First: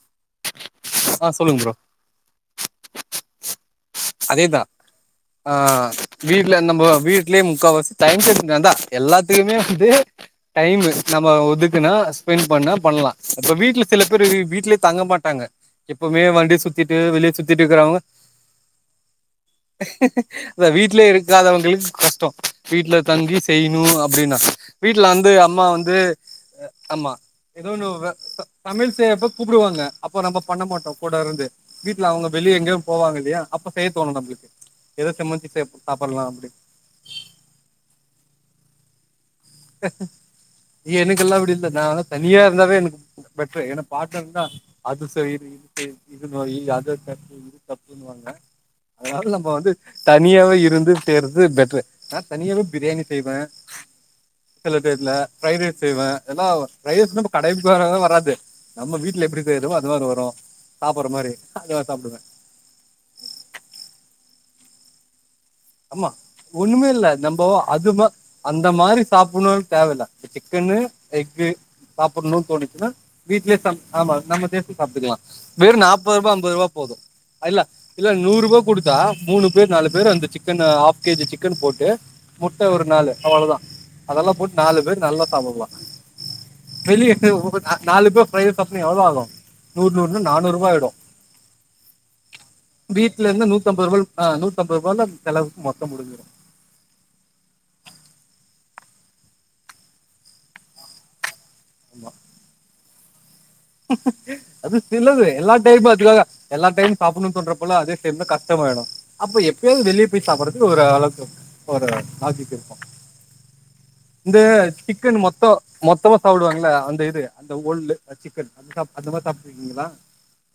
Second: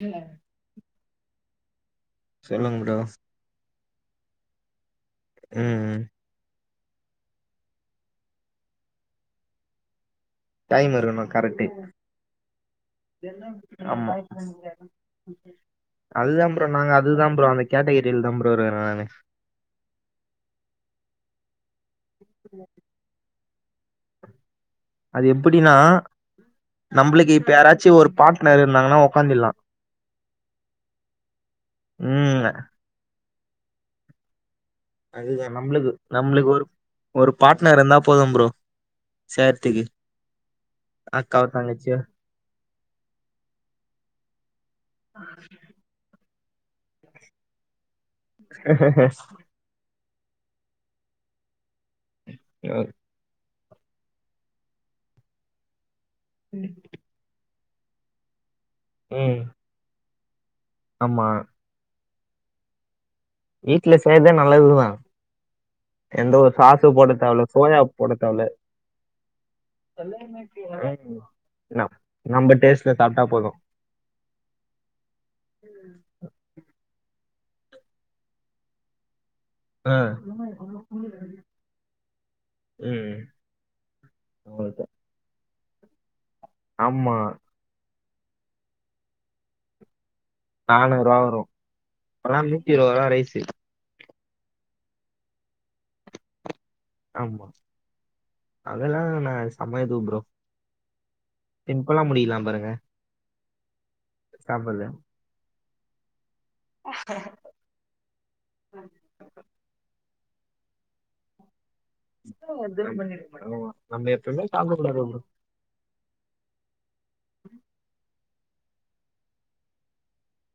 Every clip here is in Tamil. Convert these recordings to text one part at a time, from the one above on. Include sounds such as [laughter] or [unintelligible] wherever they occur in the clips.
[unintelligible] ஆ சொல்லுங்க ப்ரோ சொல்லுங்க மேடா [inaudible] அதேதான் ஆங் ம் வீட்டுலந்தம் ப்போ வீட்லேயே முக்காவாசி டைம் சங்க தான்டா எல்லாத்துக்குமே வந்து டைம் இருக்கணு நம்ம கரெக்ட்டு ஒதுக்குனா ஸ்பெண்ட் பண்ணா பண்லா இப்ப வீட்டுல சில ஆமா பேரு வீட்லயே தங்க மாட்டாங்க எப்பவுமே அதுதா வண்டிய ப்ரோ நாங்க சுத்திட்டு அதுதா வெளிய ப்ரோ சுத்திட்டு அந்த இருக்கிறவங்க கேட்டகிரில தா ப்ரோ இருக்கே நானு அத வீட்லயே இருக்காதவங்களுக்கு கஷ்டம் வீட்டுல தங்கி செய்யணு அப்டின்னா வீட்டுல வந்து அது அம்மா எப்டின்னா வந்து அம்மா நம்பளுக்கு இப்ப ஏதோ யாராச்சு ஒன்னு ஒரு பார்ட்னர் சமையல் இருந்தாங்கன்னா செய்யப்ப உக்காந்திட்லா கூப்டுவாங்க அப்போ நம்ம பண்ணமாட்டோம் கூட இருந்து வீட்டுல அவுங்க ம் வெளியே எங்கேயும் போவாங்க இல்லையா அப்ப செய்ய தோணும் நம்க்கு அதுதான் நம்மளுக்கு நம்மளுக்கு ஒரு ஒரு பார்ட்னர் இருந்தா போதும் ப்ரோ செய்றதுக்கு எனக்குல்லாம் அக்காவோ அப்படி இல்லை நா தங்கச்சியோ எல்லாம் தனியா இருந்தாவே எனக்கு பெட்டரு என்ன [unintelligible] அது செய் இது செய் [unintelligible] அத தட்டு இத தட்டு சொண்ணுவாங்க அதனாவது நம்ம வந்து சனியாவே இருந்து செய்றது பெட்ரு நா தனியாவே பிரியாணி செய்வே சில டைம்லா ப்ரைடு ரைஸ் செய்வே எல்லாவ் ஃப்ரைடு ரைஸ் [unintelligible] கடை வேற எதுவு வராது நம்ம வீட்டுல ம் எப்படி செய்யரோமோ அது மாரி வரும் சாப்படுற ஆமா மாரி அதா சாப்பிடுவே வீட்டுல செய்றதே நல்லதுதா ஆமா எந்த ஒரு சாசு ஒண்ணுமே இல்ல போட தேவல்ல நம்ம சோயா அதுமா போட தேவல்ல அந்த மாரி சாப்பிடணும்னு தேவல சிக்கன்னு ம் எக்கு நம் சாப்பிடணும்னு நம்ப தோணிச்சுன்னா டேஸ்ட்ல சாப்ட்டா போது வீட்லயே ஆமா நம்ம டேஸ்ட்க்கு சாப்பிட்டுக்கலாம் வெற நாப்பது ரூபா ஐம்பது ரூபா போதும் அல்ல இல்ல நூரு ரூபா குடுத்தா மூணு பேர் நாலு ஆ, பேர் அந்த சிக் ம், chicken half K G chicken போட்டு முட்டை ஒரு நாலு அவ்வளோதா அதெல்லாம் போட்டு நாலு அவ்வளவுதான். பேர் நல்லா சாப்புடுலா ஆமா [unintelligible] நாலு பேர் பிரைடு ரைஸ் எவ்வளோ ஆகும் நூறு நூறு வந்து நானூறு ரூபாயாயிடும் ரூபா வரும் இப்பெல்லாம் நூத்தி இருபது ரூபா வீட்டில ரைஸ் இருந்து நூத்தி ஐம்பது ரூபாய்க் ஆஹ நூத்தம்ரூபானா செலவுக்கு மொத்தம் முடிஞ்சிடும் ஆமா அதெல்லா நா செமைய செய்வ ப்ரோ பின்பல்லாம் ஆமா முடிதா பாருங்க அது சாப்பிடுறது சிலாது எல்லா தேய் பாத்துக்காக எல்லா டைம் சாப்பிடணு தோன்றப்பலா அதே டைம்ல கஷ்டமாயிடும் அப்ப எப்பாவது வெளிய எப்புடி சாப்புடுறது ஒரு அளவுக்கு ஒரு ஆட்டு இருக்கும் ஆமா, நம்ம இந்த எப்பவுமே சாப்பிடக்கூடாது சிக்கன் ப்ரோ மொத்தம் மொத்தவ சாப்பிடுவாங்கள அந்த இது அந்த ஓரு சிக்கன் அது சா அந்த மாரி சாப்பிட்டுருக்கீங்களா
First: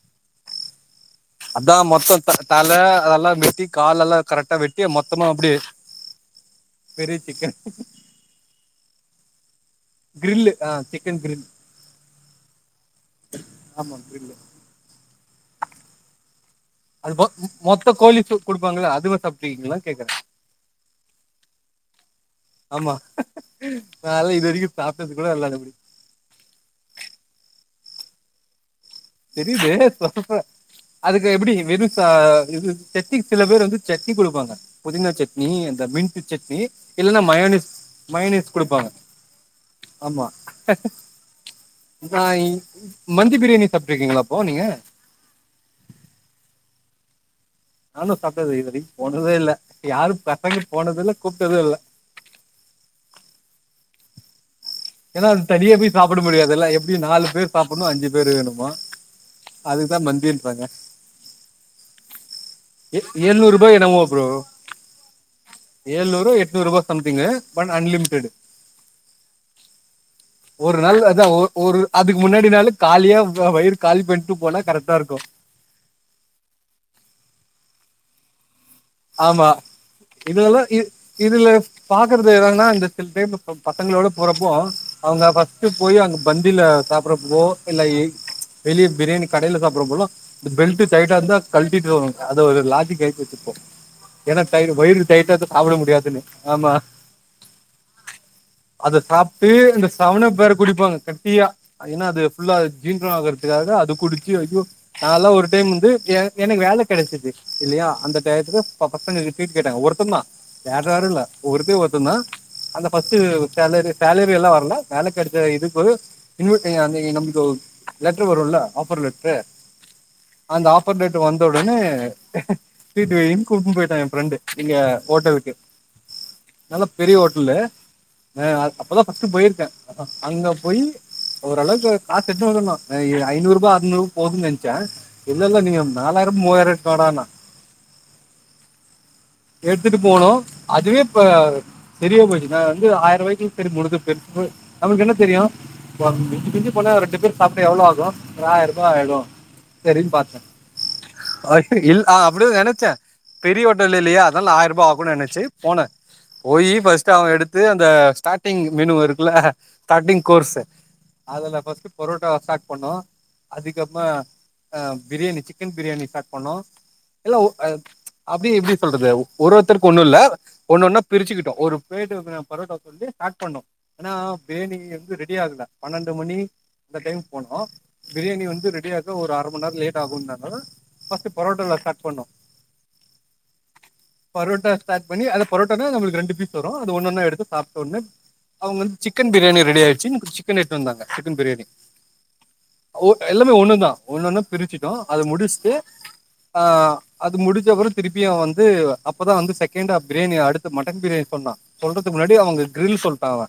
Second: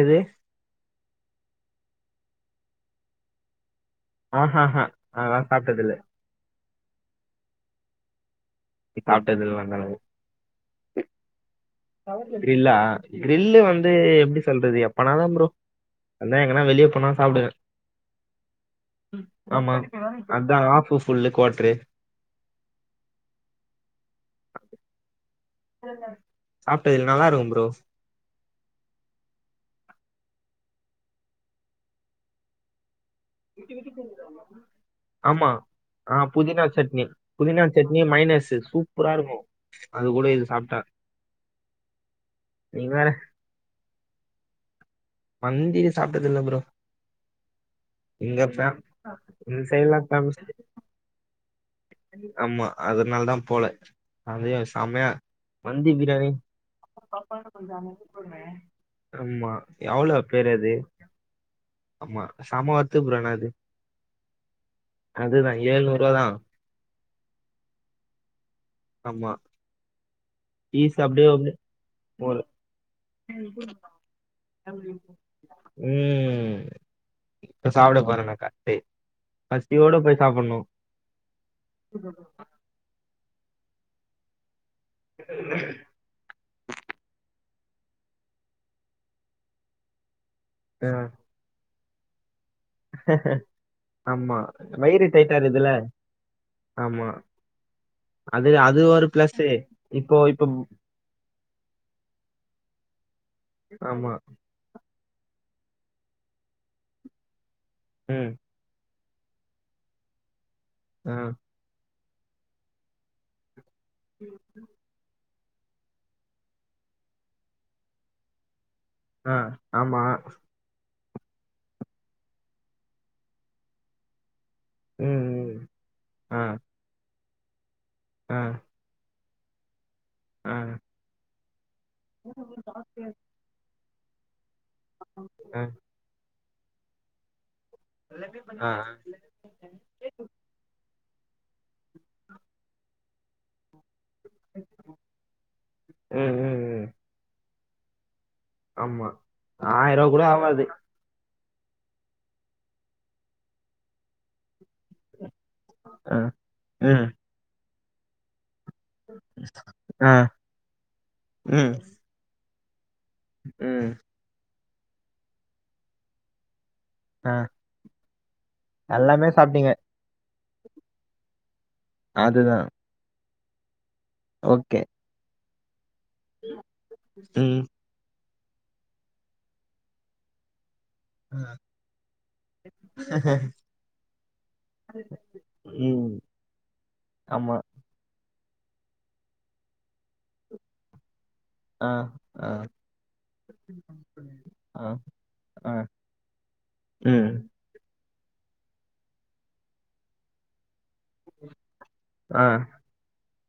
எது அத மொத்த தழ அதல்லாம் வெட்டிக் கால எல்லாம் கரெக்டா ஆஹா வெட்டி அதெல்லாம் மொத்தமாஅப்படியே சாப்பிட்டது இல்ல வெறு சிக்கன் சாப்பிட்டல்லனா கிரில் ஆ சிக்கன் கிரில் கிரில்லா கிரில்லு வந்து ஆமா கிரில் எப்டி சொல்றது எப்பனாலு ப்ரோ அதான் எங்கன்னா வெளியே போனா அது மொத் சாப்பிடுவேன் மொத்த கோழி தூக் குடுப்பாங்களா அதுவே சாப்பிட்டு ஆமா இருக்கீங்கள கேக்ற அதான் ஆஃப் ஃபுல்லு குவார்டரு ஆமா நால இது வரைக்கு சாப்ட்டது கூட இல்ல சாப்ட்டதில்ல நல்லா இருக்கும் ப்ரோ [unintelligible] தெரியுது சொசச அதுக்கு எப்டி வெருசா இது செத்திக் சில பேர் வந்து ப்ரோ சட்னி குடுப்பாங்க புதினா ஆமா சட்னி அந்த ஆ மின்ட் சட்னி புதினா இல்லன்னா புதினா மயனீஸ் சட்னி மைனஸ் மயனீஸ் குடுப்பாங்க சூப்பரா இருக்கும் அது கூட ஆமா இது சாப்பிட்டா நா இங் நீங்க வேற மந்தி பிரியாணி இருக்கீங்களாப்போ நீங்க மந்தி சாப்ட்டதுல்ல ப்ரோ நானு எங்க சாப்ட்டது இது ஃபேம் வரைக்கு போனதே இல்ல இந்த சைட்லாம் யாரும் ஃபேமஸ் பசங்க போனது இல்ல கூப்ட்டது இல்ல ஆமா அதனாலதா போல அதே யோசி ஏனா அது தனியா போய் சாப்பிட முடியாதுல்ல எப்படி நாலு பேர் சாப்புடனு அஞ்சு பேரு வேணும்பா ஆமா அதுக்தா எவ்வளோ பேர் மந்தின்பாங்க அது ஆமா செம ஒர்த்து ப்ரோ ஆனா அது எழுநூறுபாய் என்னமோ ப்ரோ அதுதான் ஏழ்நூறு ரூபா ஏழுநூறு தான் எட்நூறுவா சம்திங் பன் அன்லிமிட்டடு ஆமா ஒரு பீஸ் நாள் அதா ஒ ஒரு அதுக்கு முன்னாடி நாள் கா உம் இருக்கு இப்ப சாப்ட போறன ஆமா இதுலல்லா சாப்பிடணும் இ இதுல பாக்குறது எதான்னா இந்த சில டைம் சோ பசங்ளோட போறப்போ அவங்க ஃபஸ்ட் போய் அங்க பந்தில சாப்பட்றப்போ இல்ல எ வெளிய பிரியாணி கடைல சாப்படும்போதுலா ந்த பெல்ட் ஆ, டைட்டாருந்தா கழ் ட்டிட்டுதா வருவாங் அது ஒரு லாஜிக் ஆயி போச்சு இப்போ ஆமா ஏன்னா டை வயிறு டைட்டா டைட்டாருந்தா இருக்குதுல சாப்ட முடியாதுன்னு ஆமா அது அது அத ஒரு ப்ளஸ்ஸு. சாப்ட்டு இந்த இப்போ செவனப் இப்போ வேற குடிப்பாங்க கட்டியா ஏன்னா அது ஃபுல்லா ஜீர்ணம் ஆகுறதுக்காக அது ஆமா. குடிச்சு ஐயோ நாலா ஒரு டைம் வந்து எ எனக்கு வேல கெடச்சுது துல்லயா அந்த ம். டயத்துல ப பசங்க ட்ரீட் கேட்டாங்க ஒருத்தந்தா வேற ஆ. யாருல்ல ஒருத்தே ஒரு தந்தா அந்த ஃபஸ்ட்டு சேலரி சேலரி எல்லா வரல வேல கெட த இது போக இன்வ் [unintelligible] நம்ளுக்கு லெட்டர் வருல ஆஃபர் லெட்ரு ஆ. ஆமா. அந்த ஆஃப் ஓப்பன் டேட் வந்த உடனே ட்ரீட்டு வைனு கூப்புனு போய்ட்டா என் ஃப்ரெண்டு ச் இங்க ம். ஹோட்டலுக்கு ம். ஆ. நல்லா பெரிய ஹோ ல்லு ஆ. ஆஹ் அப்ப தா ஃபஸ்ட் போய்ருக்கே ஆமா அங்க ஆ. போய் ஒரு அளவுக் கு காசு எட்டுனு வல்லனே ஐ ஐநூறு ருபா அறுநூறு போதுன்னு நென ச்சே ஆ. இல்லல்ல நீங்க நாலாய் மூவாயிருவா எட்டு வாடான்னா ஆ. எடுத்துட்டு போனும் அதுவே ப்ப தெரியாம போய்ருச்சு நான் வந்து ஆயிர அவங்கிட் திரு முடுஞ்சும் [inaudible] அவனுக்கு என்ன தெரியும் [unintelligible] ம். ம். மிஞ்சி மிஞ்சி ம். போனா ஒரு ரெண்டு பேர் சாப்ட எவ்ளோ ஆகும் ஒரு ஆயரூபா ஆமா. ஆய்டும் ரூ. சரின்னு கூட பாத்தேன் ஆவாது. அ இல் ஆ அப்டி தா நெனச்சே பெரிய ஹோட்டல் இல்லையா அதால ஆயிர பா ஆகுனு நெனச்சு போனே ஆ. போயி ம். ஃபர்ஸ்ட் அவ எடுத்து த ஸ்டார்ட் டிங் மெனு இருக்குல ஆ. ஃஸ்டார்டிங் கோர்ஸ் அதுல ம். ஃபர்ஸ்டு புரோட்டாவ ஸ்டார்ட் பொண்ணும் ம். அதிகமா ஆஹ் பிரியாணி சிக்கன் பிரியாணி பேக் பண்ணோம் ஆ. எல்லாம் ஓ அஹ் அப்டியே எப்டி சொல்றது எல்லாமே ஒரு சாப்பிட்டீங்க. ஒருத்தருக்கு ஒண்ணும் இல்ல ஒண்ணு ஒன்னா பிரிச்சுக்கிட்டோம் ஒரு ப்லேட்டு அதுதான். பரோட்டா சொல்லி ஸ்டார்ட் பண்ணோம் ஆனா பேனி ஓகே. வந்து ரெடி ஆகல பன்னெண்டு மணி இந்த டைம்க்கு ம். போனோம் பிரியாணி வந்து ரெடி ஆக ஒரு அர மணி நேரம் லேட் ஆகுன்னாங்க பஸ்ட் பரோட்டோலா ஸ்டார்ட் பண்ணோ பரோட்டா ஸ்டார்ட் பண்ணி அத பரோட்டானா ம். நம்ளுக்கு ரெண்டு பீஸ் வரோ அது ஒண்ணுண்ணு எடுத்து ஆமா. சாப்ட்ட ஒன்னே அவுங்க வந்து சிக்கன் பிரியாணி ரெடி ஆயிச்சு சிக்கன் எடுத்துட்டு வந்தாங்க சிக்கன் பிரியாணி ஆ. ஆ. எல்லாமே ஒன்னு தா ஒன்னென்னா ஆ. பிரிச்சிட்டோ அத முடிச்சுட்டு ஆ. ம். அது முடிச்சு திருப்பியு வந்து அப்பதா வந்து செகண் ஃப் பிரியாணி அடுத்து மட்டன் பிரியாணி சொன்னா சொல்றதுக்கு முன்னாடி ஆ. அவுங்க கிரில் சொல்லிட்டா அவே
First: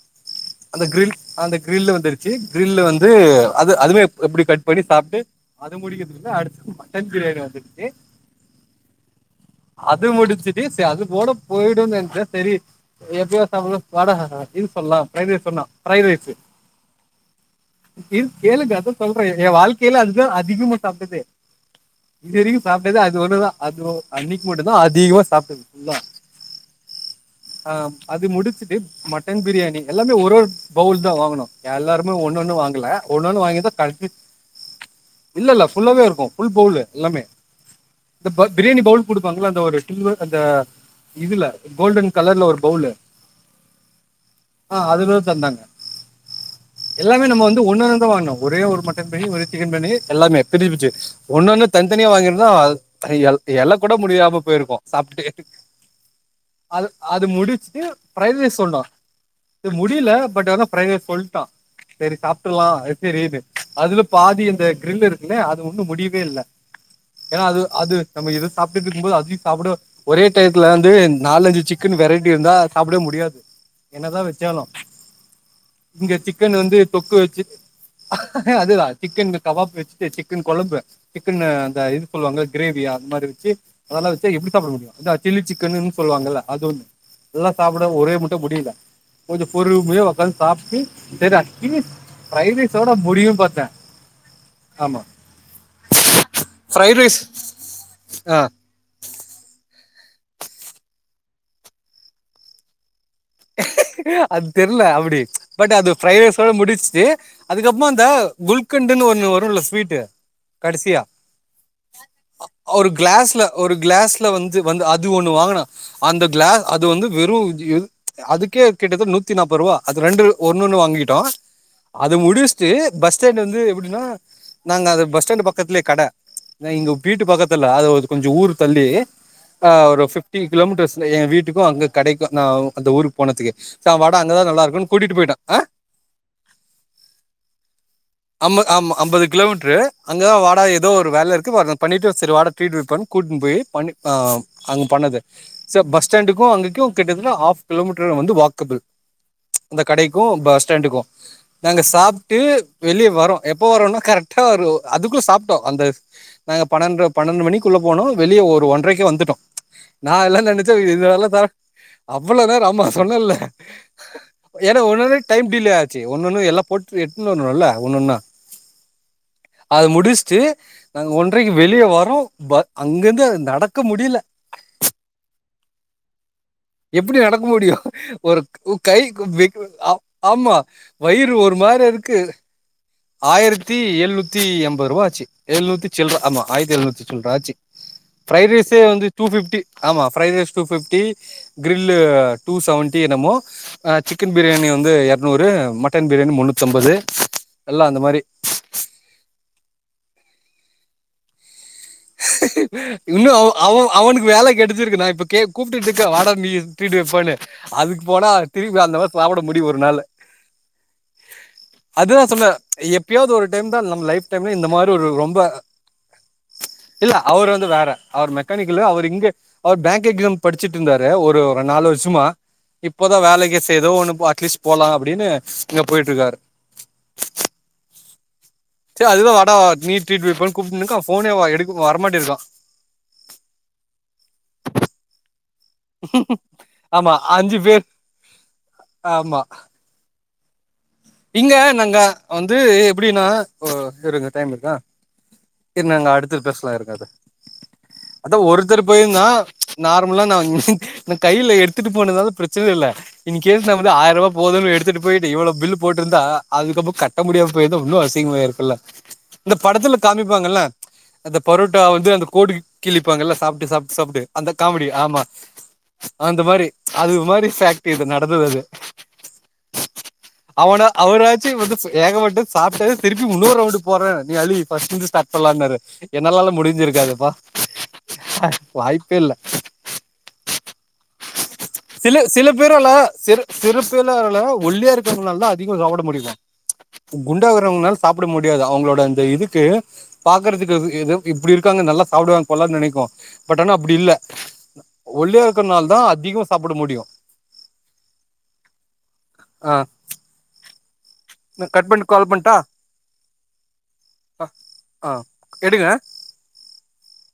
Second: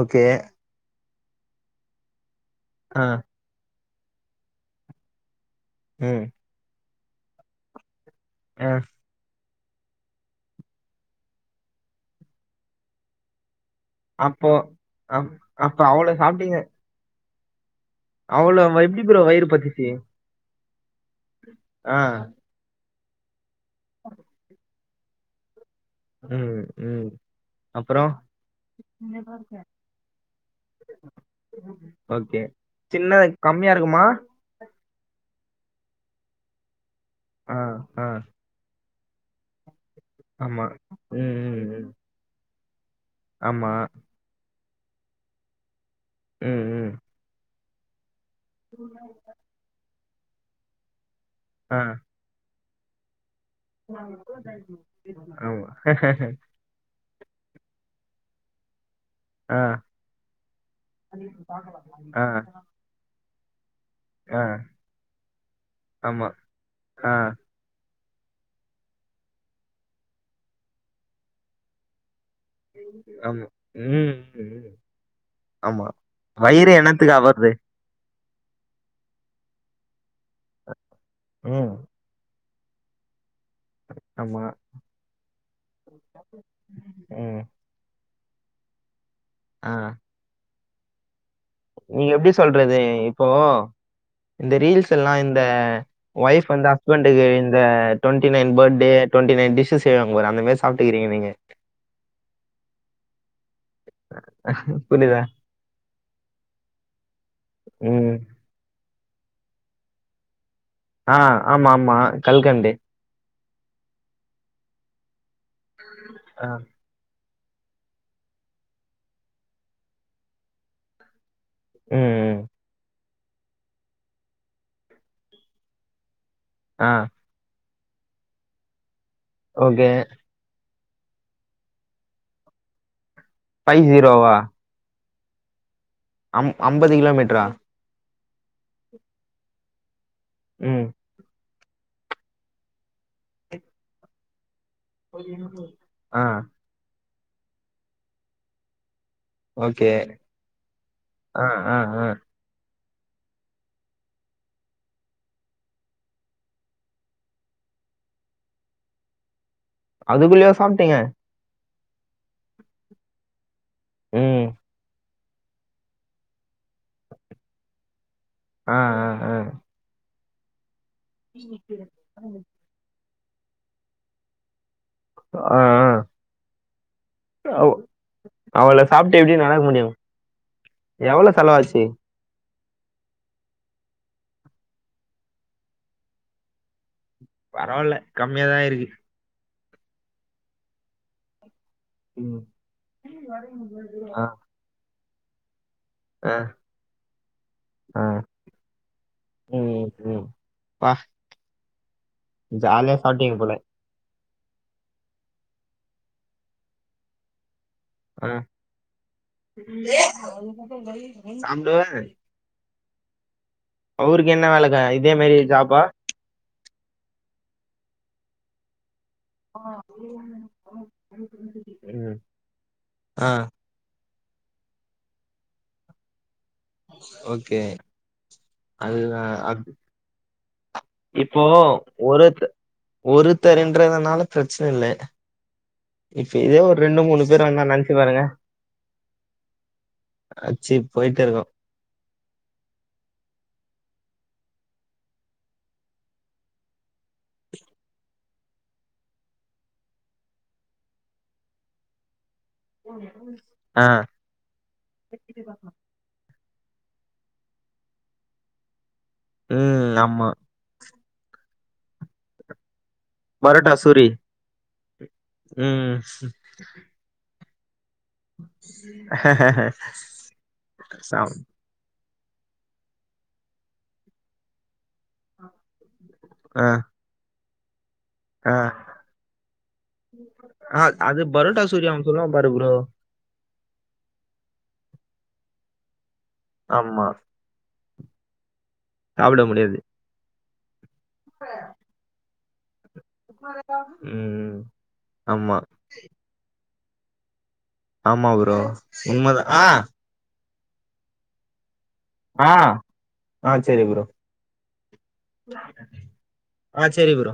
ஓகே அந்த கிரில்லு வந்துருக் க் கிரில் ஆ. வந்து அது அதுவே எப்டி கட் பண்ணி சாப்ட்டு அது ம். முடிக்கறதுகுல்ல அடுத்து மட்டன் மட்டன் பிரியாணி வந்துடுச்சு ஆஹ அது முடிச்சிட்டு சேரி அது போட போயிடும்னு நெச்ச சேரி எப்யோ சபடோ வாடக ஹா அப்போ யூஸ் பண்ணலா அப் ஃப்ரைட் ரைஸ் சொன்னா அப்ப ஃப்ரைட் அவ்ளோ ரைஸ்ஸு சாப்பிட்டீங்க. இது அவ்ளோ கேளுங்க அத்தா எப்டி ப்ரோ சொல்றே வயிறு என் பத்துச்சு வாழ்க்கையில அதுதா அதிகமா சாப்டதே ஆ இது வரைக்கும் சாப் எது அது அதுதா அதுவூ அன்னிக்கு மட்டுதா நா அதிகமா சாப்டது ம் ம் ஆஹ் அப்றோ அது முடிச்சுட்டு மட்டன் பிரியாணி எல்லாமே ஒரு ஒரு பவுல் தா வாங்கணோ எல்லாரு ஒன்னு ஓகே ஒன்னு வாங்கல ஒன்னு சின்னது ஒன்னு வாங்கிருந்தா கம்மியா கழ இருக்குமா இல்ல இல்ல ஃபுல்லாவே இருக்கும் ஃபுல் பவுல் எல்லாமே ஆ ஆ இந்த பிரியாணி பவுல் குடுப்பாங்கல்ல அந்த ஒரு சில் அந்த ஆமா ம் இதுல ம் ம் கோல்டன் கலர்ல ஒரு போவுலு ஆமா ஆஹ் அதுல தந்தாங்க ம் ம் எல்லாமே நம்ம வந்து ஒன்னாருந்தா வாங்குணோ ஒரே ஒரு மட்டன் பிரியாணி ஒரே சிக்கன் பிரியாணி எல்லாம பிரிப்பிரிச்சி ஒன்னொன்னு ஆ தனித் தனியா வாங்கியிருந் ஆஹ் [unintelligible] இல கூட முடியாம போயிருக்கோ சாப்டுட்டு ஆமா அது அது முடிச்சிட்டு ஃப்ரைட் ரைஸ் சொன்னோ ஆ இது முடியல பட் அதான் ஃப்ரைட் ரைஸ் சொல்லிட்டான் சரி ஆ சாப்பிட்ரலாம் அது சரி அதுல பாதி ஆ இந்த கிரில் இருக்குல்லே அது ஒன்னும் முடியவே ஆமா இல்ல ஆ அது நம்ம எத சாப்பிட்டு இருக்கும்போது அதயும் சாப்பிட ஒரே டையத்ல வந்து நாலஞ்சு சிக்கன் வெரைட்டி இருந்தா சாப்பிட முடியாது ஆமா ம் என்னதான் ம் வெச்சாலும் ம். ஆமா இங்க சிக்கன் வயிறு வந்து தொக்கு என்னத்துக்கா வெச்சு வருது அதுதான் சிக்கன் கபாப் வெச்சு சிக்கன் கொழம்பு சிக்கன் ம் அந்த இது உங்க கிரேவியா அந்த மாதிரி அதெல்லாம் வெச்சா ஆமா எப்படி சாப்பிடறது சில்லி சிக்கன்னு சொல்லுவாங்கல்ல ம் எல்லாம் சாப்பிட ஒரே முட் முடில கொஞ்சம் ஆ பொறுமையா உக்காந்து சாப் வி நீங்க எப்படி சொல்றது இப்போ முடியு பாத்தே இந்த ரீல்ஸ் ஆமா எல்லாம் இந்த வைஃப் வந்தா ஃப்ரைட் ரைஸ் ஃப்ரெண்ட்டுக்கு இந்த டுவெண்டி ஆ nine birthday twenty nine dish செய்வாங்க அந்த மாதிரி சாப்பிட்டுருக்கீங்க நீங்க அது தெரியல அப்படி புரியுதா பட் அது ஃபிரைட் ரைஸோட முடிச்சிட்டு அதுக்கப்புறம் அந்த ம் குல்கண்ட இன்னும் ஒண்ணு வரும்ல ஸ்வீட்டு கடைசியா ஆ ஆமா ஆமா கல்கண்டு ஒரு கிளாஸ்ல ஒரு கிளாஸ்ல வந்து வந்து அது ஒண்ணு வாங்கினா அந்த ஆ கிளாஸ் அது வந்து வெறும் [unintelligible] அதுக்கே கிட்டத்தட்ட நூத்தி நாற்பது ரூபா அது ரெண்டு ஒன்னு ஒன்னு வாங்கிட்டோம் அது ம் ம். முடிச்சிட்டு பஸ் ஸ்டா வந்து எப்படினா நாங்க அந்த பஸ் ஸ்டாண்டு் பக்கத்திலயே கட நான் ஆ இங்க வீட்டு பக்கத்துல் அதாவது கொஞ்சம் ஊரு தள்ளி ஓகே ஆஹ் ஒரு ஃபிப்டி கிலோமீட்டர்ஸ் எ வீட்டுக்கும் அங்க கடைக்கும் நான் அந்த ஒரு போனதுக்கு ஃபைவ் வட ஜீரோவா அங்கதான் நல்ல இருக்கும்ன் கூட்டிட்டு போய்ட்டா அஹ் அம் ஐம்பது கிலோ மீட்டரா அம்ப ஆமா ஐம்பது கிலோமீட்டரு அங்கதான் வாடா ம் ஏதோ ஒரு வேல இருக்கு பண்ணிட்டு சரி வாடா ட்ரீட் வெப்பண் கூட்டு போய் ப ஈ ப அங்க பண்ணது ச பஸ் ஆ ஸ்டாண்டுக்கும் அங்கக்கும் த்துல ஆஃப் கிலோமீட்டர் வந்து வாக்கபிள் அந்த ஓகே கடைக்கும் பஸ் ஸ்டாண்டுக்கும் ஆ ஆ நாங்க ஆ சாப்ட்டு வெளியே வரோம் எப்போ வரோனா கரெக்டா ஒரு அதுக்குள்ள சாப்ட்டோம் அந்த நாங்க பன்னெண்டு பன்னெண்டு மணிக்குள்ள போனோம் வெளியே ஒரு ஒன்றரைக்கே வந்துட்டோம் நான் எல்லாம் அதுக்குள்ளேயே நினைச்ச சாப்பிட்டீங்க இதல்லாம் தர அப் இவளோ நேரம் ஆமா சொன்னல ம் ஏன்னா ஒனது டைம் டிலே ஆச்சு ஒன்ன ஒன்னு எல்லாம் போட்டு எடுத்துனு வரணுல்ல ஒன்னொன்னா ஆஹ் ஆஹ் ஆஹ் ச நாங்க ஒன்றைக்கு வெளியே வரோம் அங்கிருந்து நடக்க முடில ஆஹ்ஹ் எப்படி நடக்க முடியும் ஒரு அவளை கை சாப்பிட்டு எப்படி நடக்க முடியும் ஆமா எவ்வளோ வயிறு ஒரு செலவாச்சு மாதிரி இருக்கு ஆயிரத்தி எழுநூத்தி எண்பது ரூபா ஆச்சு எழுநூத்தி சில்ர ஆமா ஆயிரத்தி எழுநூத்தி சொல்ற ஆச்சி பரவாயில்ல கம்மியாக தான் ப்ரைட்ரைஸே இருக்கு வந்து டூ பிப்டி ஆமா fried rice two fifty grill ம் டூ செவன்டி என்னமோ ஆ சிக்கன் பிரியாணி வந்து எ நூறு மட் டன் ஆ பிரியாணி முன்னூத்தம்பது எல்லா அந்த மாரி உம் பா இன்னு அவ அவ அவனுக் வேலை கெடச்சிருக்கு நா இப்ப கே கூப்டுட்டு இருக்க வாடா நீயு ட்ரீட்டு வைப்பேன்னு அதுக்கு ஆ போனா திரும்பி அந்த மாரி சாப்பிட முடியு ஒரு நாளு சாப்டுவ அதுதா சொன்னே எப்பயாவது ஒரு டை அவருக்கு என்ன வேலைக இதே மாரி ஜாபா இல்ல அவர் வந்து வேற அவர் மெக்கானிக்கலு அவரு இங் அவர் பேங்க் எக்ஸாம் படிச்சிட்டு இருந்தாரு ஒரு ர நாலு ம் வருஷமா இப்பதா ஆ வேலைக்கு செ எதோ ஒன்னு பார் அட்லீஸ் போலா அப்டின்னு இங்க போய்ட்டு இருக்காரு ஓகே சே அதுதா வாடா நீ் ட்ரீட் வைப்பேன்னு கூப்ட்டுனுக்கா ஃபோனே இப்போ எடுக்க வரமாட்டிருக்கா ஒருத் ஒருதரின்றதுனால பிரச்சன இல்ல இப்ப இதே ஒரு ரெண்டு ஆமா மூணு பேர் அஞ்சு வந்தா நினச்சு பாருங்க ஆமா அச்சிவ் இங்க நாங்க வந்து எப்படினா ஓ இருங்க டைம் இருக்கா இரு நாங்க அடுத்தது பேசலா இருங்க அத அதா ஒருத்தர் போய்ருந்தா ச் நார்மலா நா நா கையில எடுத்துட்டு போனதால பிரச் சன இல்ல இன்கேஸ் நாம ஆ வந்து ஆய ரூபா போதுனு எடுத்துட்டு போயிட்டு இவ்ளோ பில்லு இருந்தா அதுக்கப்ப கட்ட முடியாம போய்ருந்தா உன்னு அசிங்கமா ஆயிருக்குல்ல இந்த ம் படத்துல ஆமா காமிப்பாங்கல்ல ப்ச் அந்த பரோட்டா வந்து அந்த கோடுக் கிழிப்பாங்க இல்ல சாப்ட்டு பரோட்டா சாப்ட்டு சூரி சாப்ட்டு அந்த காமெடி ஆமா ம் அந்த மாரி அது மாரி ச அவனா சாப் அவராச்சி வந்து ஏக மட்டு சாப்ட்டு திருப்பி உன்னோ ரவுண்டு போற நீ அலி ஃபஸ்ட்லிருந்து ஸ்டார்ட் பண்லானாரு என்னாலல்ல முடிஞ்சிருக்காதுப்பா அஹ வாய்ப்பே இல்ல அஹ அது பரோட்டா சூரி அவன் சொல்லுவான் பாரு ப்ரோ திருப்பி எல்லா வர்ல ஒல்லியா இருக் கிறவங்கனாலதா அதிகமா சாப்பிட முடியல ஆமா குண்டா வர்வங்கனால சாப்பட முடி கெடயாது அவங்களோட அந்த சாப்ட இதுக்கு முடியாது பாக்கறது எது எது இப்டி இருக்காங்க நல்லா சாப்படுவாங் போலா நெனைக்கு பட் ஆனா அப்டி இல்ல ம் ஒல்லியா ஆமா இருக்கனால் தா அதிகம் சாப் பிட முடியு ஆமா ப்ரோ உண்மதா ஆ கட் பண்ணி கால் ஆ பண்ட்டா ஆ சேரி ப்ரோ ஆ ஆ எடுங்க ஆ சேரி ப்ரோ